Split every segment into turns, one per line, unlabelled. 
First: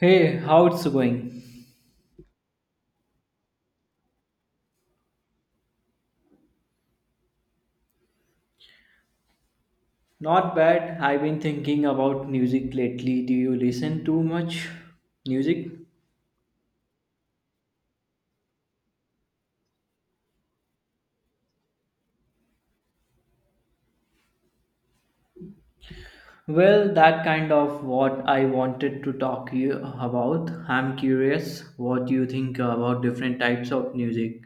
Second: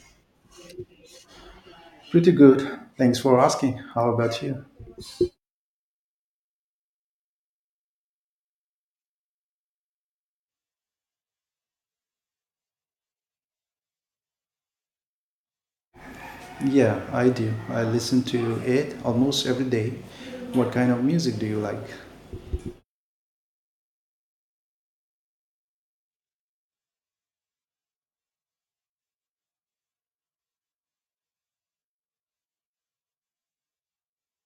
Hey, how it's going?
Pretty good. Thanks for asking. How about you?
Not bad. I've been thinking about music lately. Do you listen to much music?
Yeah, I do. I listen to it almost every day. What kind of music do you like?
Well, that kind of what I wanted to talk you about. I'm curious what you think about different types of music.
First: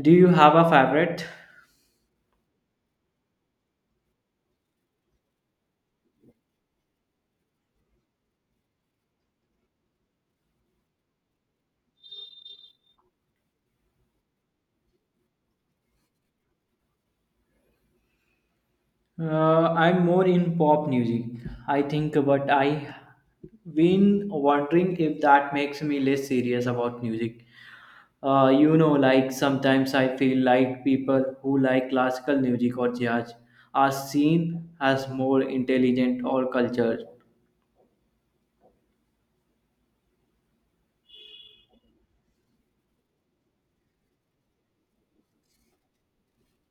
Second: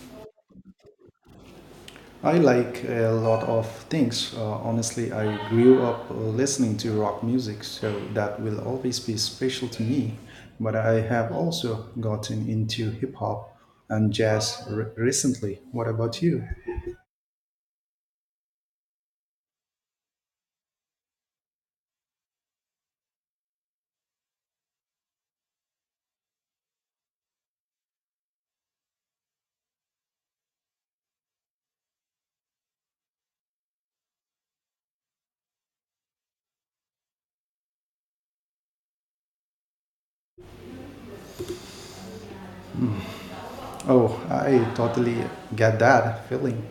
Do you have a favorite?
I like a lot of things. Honestly, I grew up listening to rock music, so that will always be special to me. But I have also gotten into hip hop and jazz recently. What about you?
I'm more in pop music, I think, but I been wondering if that makes me less serious about music. Like sometimes I feel like people who like classical music or jazz are seen as more intelligent or cultured.
Oh, I totally get that feeling.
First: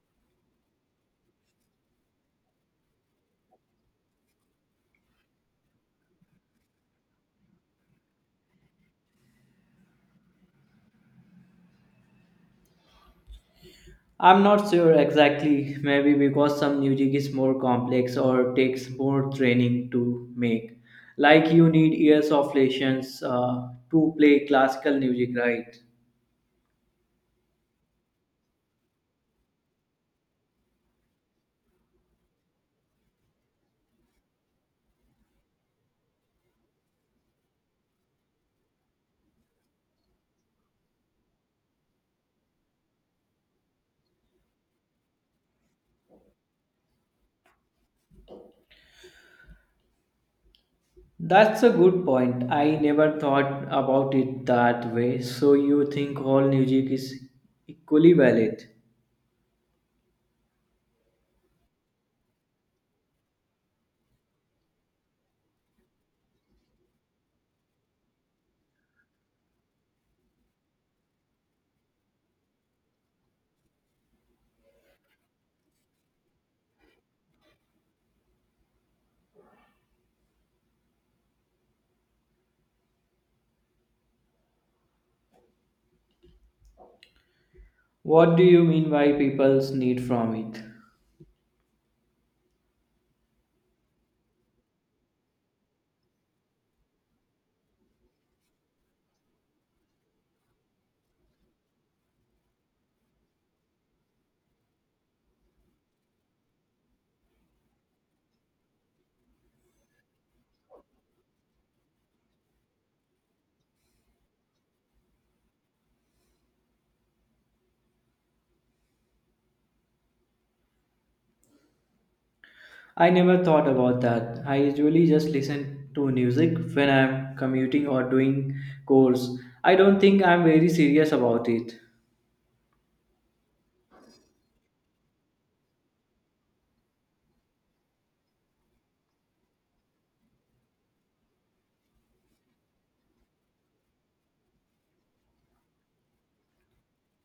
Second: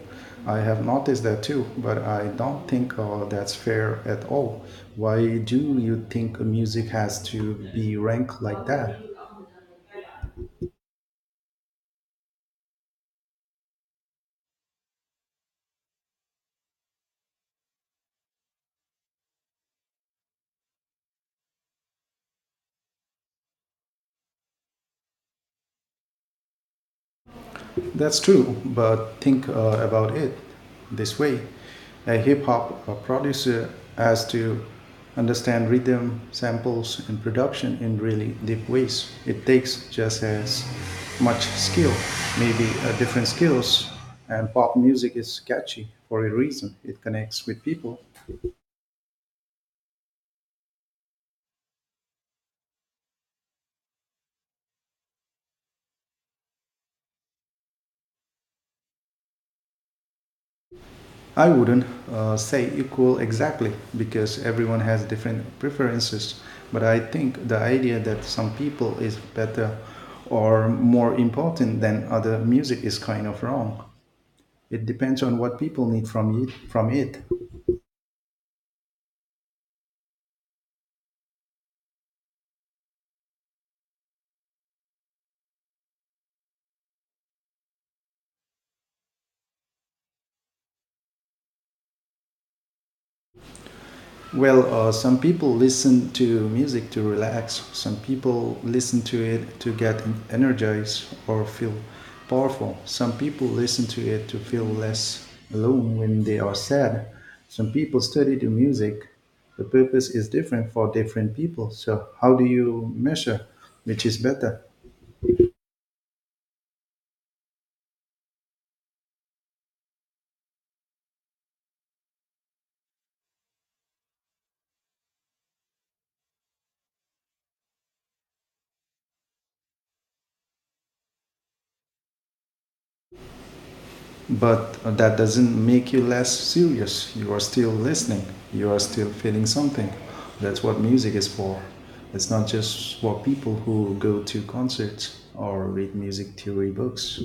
I have noticed that too, but I don't think that's fair at all. Why do you think music has to be ranked like that?
I'm not sure exactly, maybe because some music is more complex or takes more training to make. Like you need years of lessons to play classical music, right?
That's true, but think about it this way. A hip hop producer has to understand rhythm, samples, and production in really deep ways. It takes just as much skill, maybe different skills, and pop music is catchy for a reason. It connects with people.
That's a good point. I never thought about it that way. So you think all music is equally valid?
I wouldn't say equal exactly because everyone has different preferences, but I think the idea that some people is better or more important than other music is kind of wrong. It depends on what people need from it. From it.
What do you mean by people's need from it?
Well, some people listen to music to relax. Some people listen to it to get energized or feel powerful. Some people listen to it to feel less alone when they are sad. Some people study the music. The purpose is different for different people. So, how do you measure which is better?
I never thought about that. I usually just listen to music when I'm commuting or doing chores. I don't think I'm very serious about it.
But that doesn't make you less serious. You are still listening. You are still feeling something. That's what music is for. It's not just for people who go to concerts or read music theory books.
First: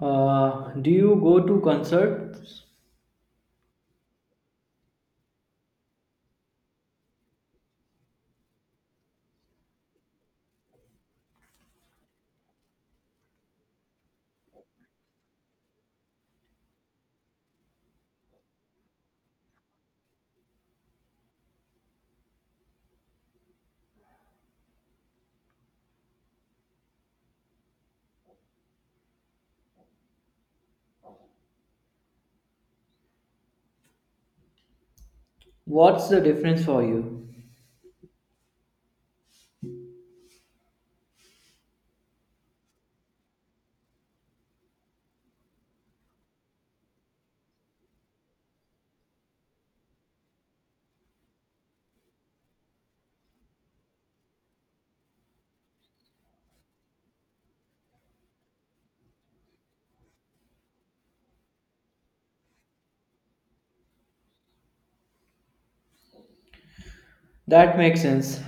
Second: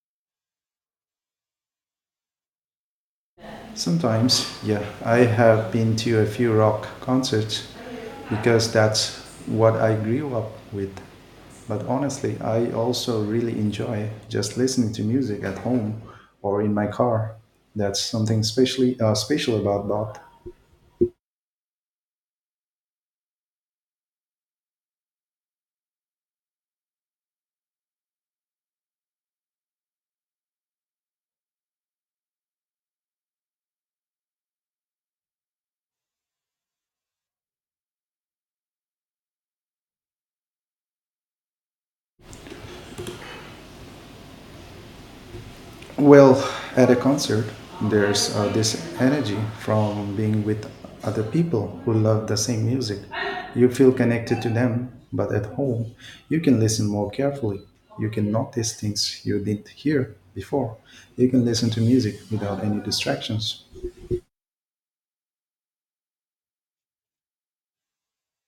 Do you go to concerts?
Sometimes, yeah, I have been to a few rock concerts because that's what I grew up with. But honestly, I also really enjoy just listening to music at home or in my car. That's something specially special about Bach.
What's the difference for you?
Well, at a concert, there's this energy from being with other people who love the same music. You feel connected to them, but at home, you can listen more carefully. You can notice things you didn't hear before. You can listen to music without any distractions.
That makes sense.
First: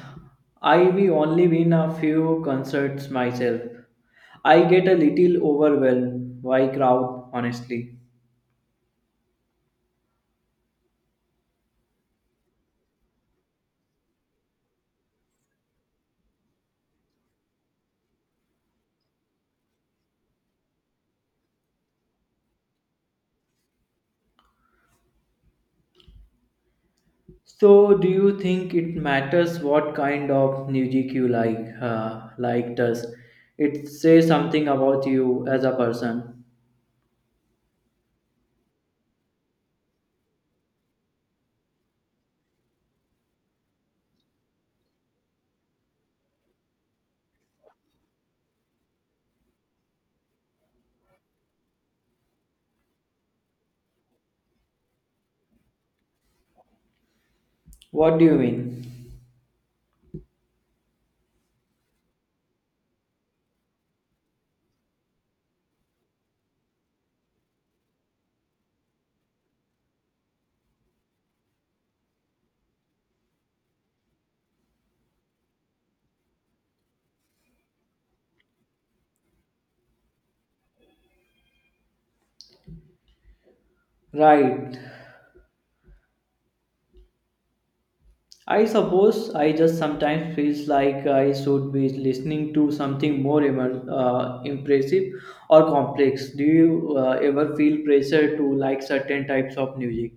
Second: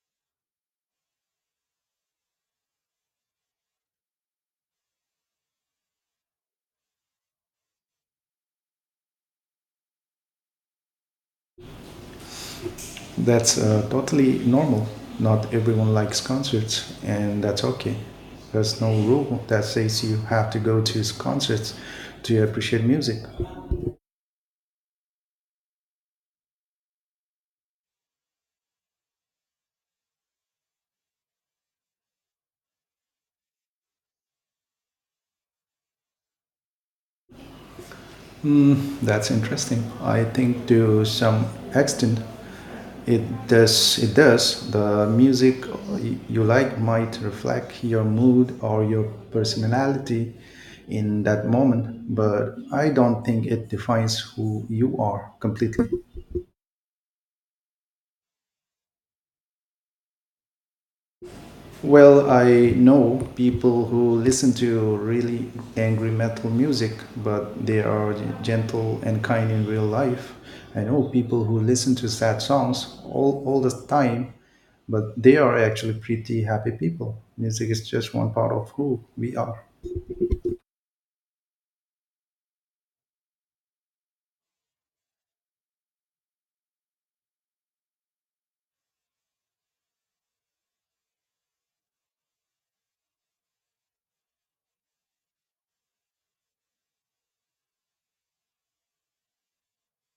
I've only been a few concerts myself. I get a little overwhelmed by crowd, honestly.
That's totally normal. Not everyone likes concerts, and that's okay. There's no rule that says you have to go to concerts to appreciate music.
So, do you think it matters what kind of music you like? Like, does it say something about you as a person?
Mm, that's interesting. I think to some extent it it does. The music you like might reflect your mood or your personality in that moment, but I don't think it defines who you are completely.
What do you mean?
Well, I know people who listen to really angry metal music, but they are gentle and kind in real life. I know people who listen to sad songs all the time, but they are actually pretty happy people. Music is just one part of who we are.
Right. I suppose I just sometimes feels like I should be listening to something more impressive or complex. Do you ever feel pressure to like certain types of music?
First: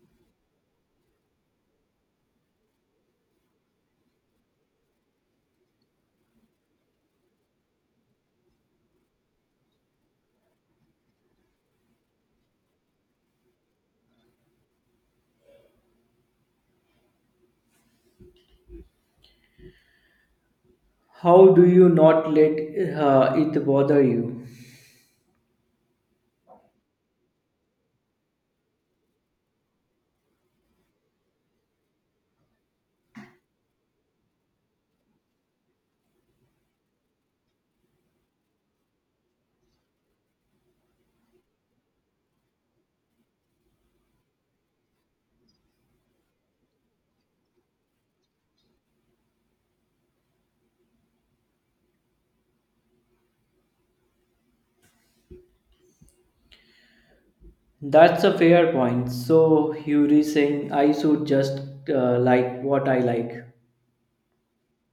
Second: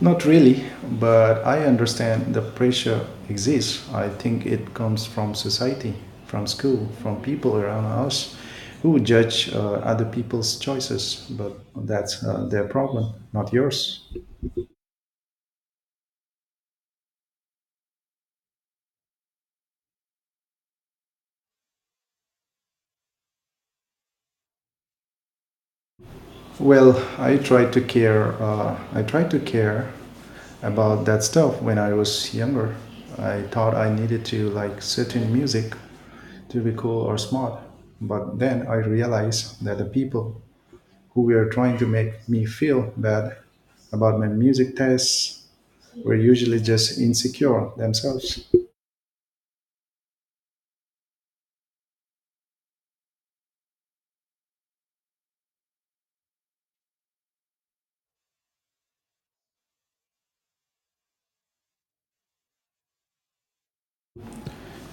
Not really, but I understand the pressure exists. I think it comes from society, from school, from people around us who judge other people's choices, but that's their problem, not yours.
How do you not let it bother you?
Well, I try to care. I try to care about that stuff when I was younger. I thought I needed to like certain music to be cool or smart, but then I realized that the people who were trying to make me feel bad about my music tastes were usually just insecure themselves.
That's a fair point. So Yuri saying I should just like what I like.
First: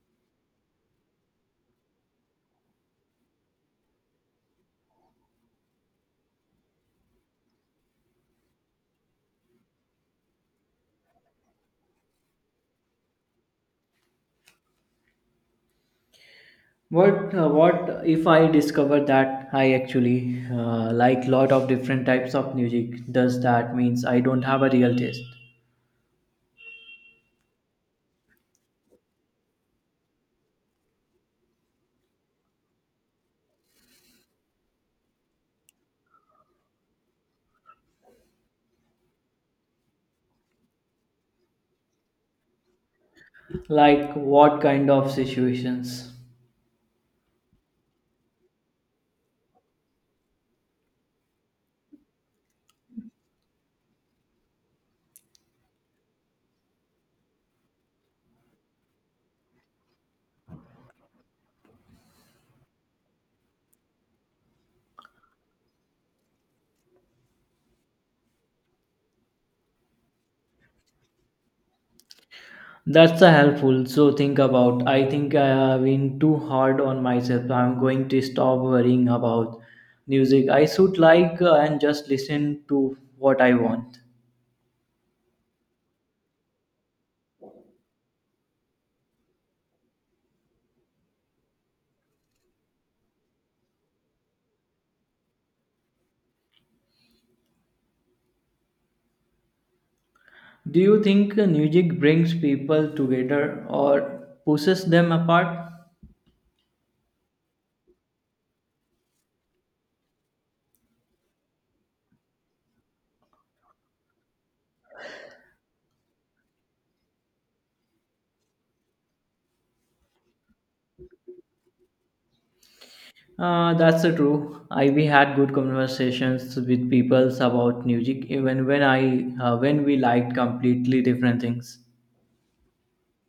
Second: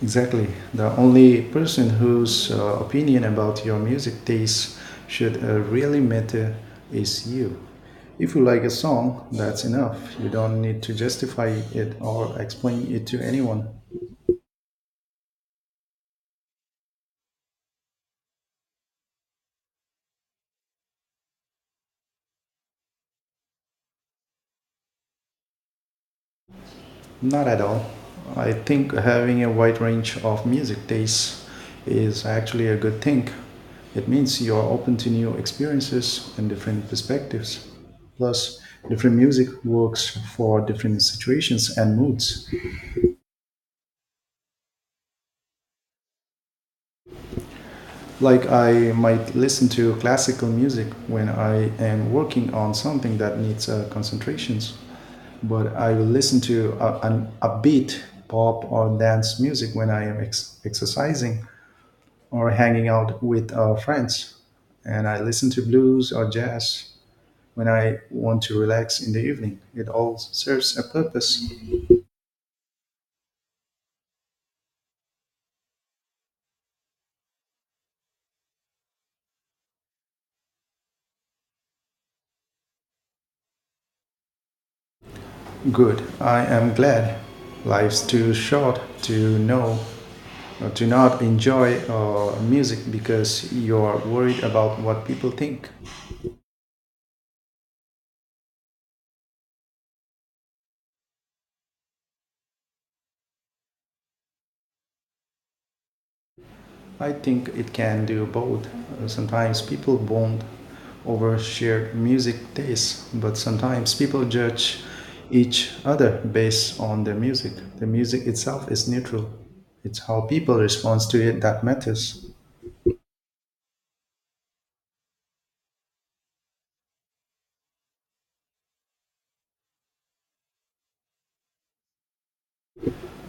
Exactly. The only person whose opinion about your music taste should really matter is you. If you like a song, that's enough. You don't need to justify it or explain it to anyone.
What if I discover that I actually like lot of different types of music? Does that means I don't have a real taste?
Not at all. I think having a wide range of music tastes is actually a good thing. It means you are open to new experiences and different perspectives. Plus, different music works for different situations and moods.
Like what kind of situations?
Like, I might listen to classical music when I am working on something that needs concentrations, but I will listen to an upbeat pop or dance music when I am exercising or hanging out with friends. And I listen to blues or jazz when I want to relax in the evening. It all serves a purpose.
That's a helpful. So think about. I think I have been too hard on myself. I'm going to stop worrying about music. I should like and just listen to what I want.
Good. I am glad. Life's too short to know or to not enjoy music because you're worried about what people think.
Do you think music brings people together or pushes them apart?
I think it can do both. Sometimes people bond over shared music tastes, but sometimes people judge each other based on the music. The music itself is neutral. It's how people respond to it that matters.
That's the true. I we had good conversations with people about music even when I when we liked completely different things.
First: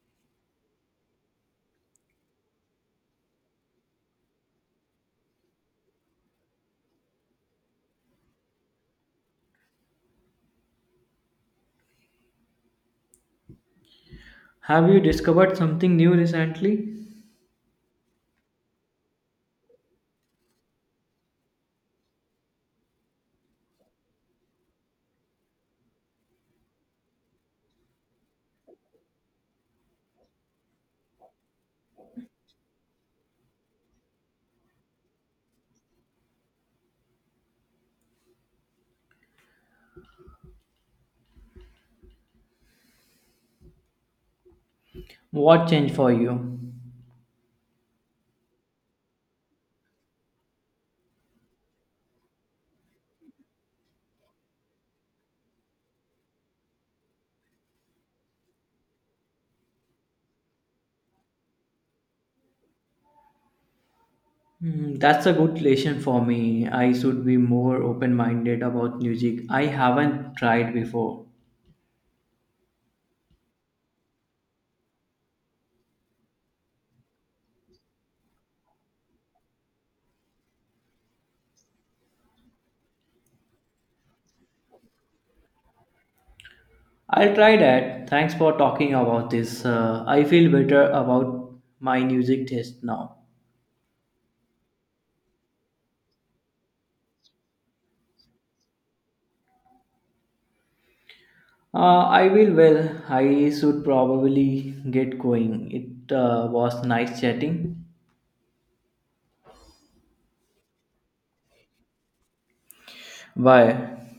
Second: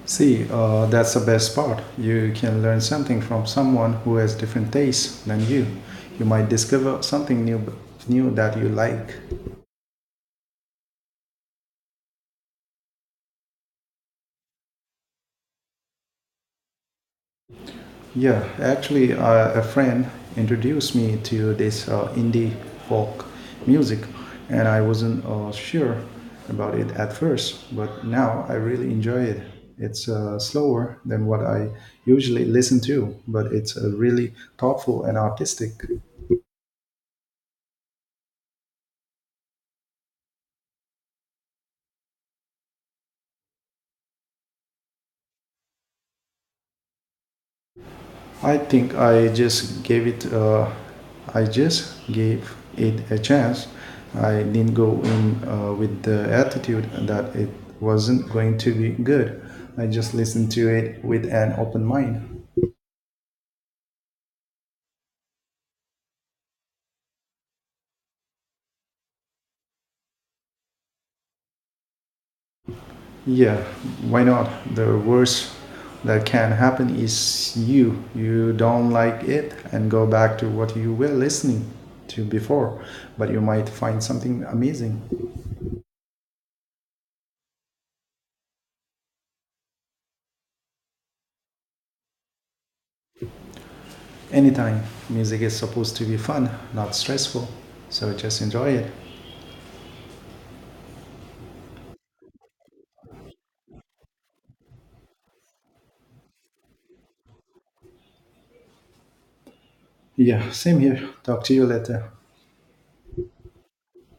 See, that's the best part. You can learn something from someone who has different tastes than you. You might discover something new that you like.
Have you discovered something new recently?
Yeah, actually, a friend introduced me to this indie folk music, and I wasn't sure about it at first, but now I really enjoy it. It's slower than what I usually listen to, but it's really thoughtful and artistic.
What changed for you?
I think I just gave it. I just gave it a chance. I didn't go in with the attitude that it wasn't going to be good. I just listened to it with an open mind.
Hmm, that's a good lesson for me. I should be more open minded about music. I haven't tried before.
Yeah, why not? The worst that can happen is You don't like it and go back to what you were listening to before, but you might find something amazing.
I'll try that. Thanks for talking about this. I feel better about my music taste now.
Anytime music is supposed to be fun, not stressful. So just enjoy it.
I will well. I should probably get going. It was nice chatting.
Yeah, same here. Talk to you later.
Bye.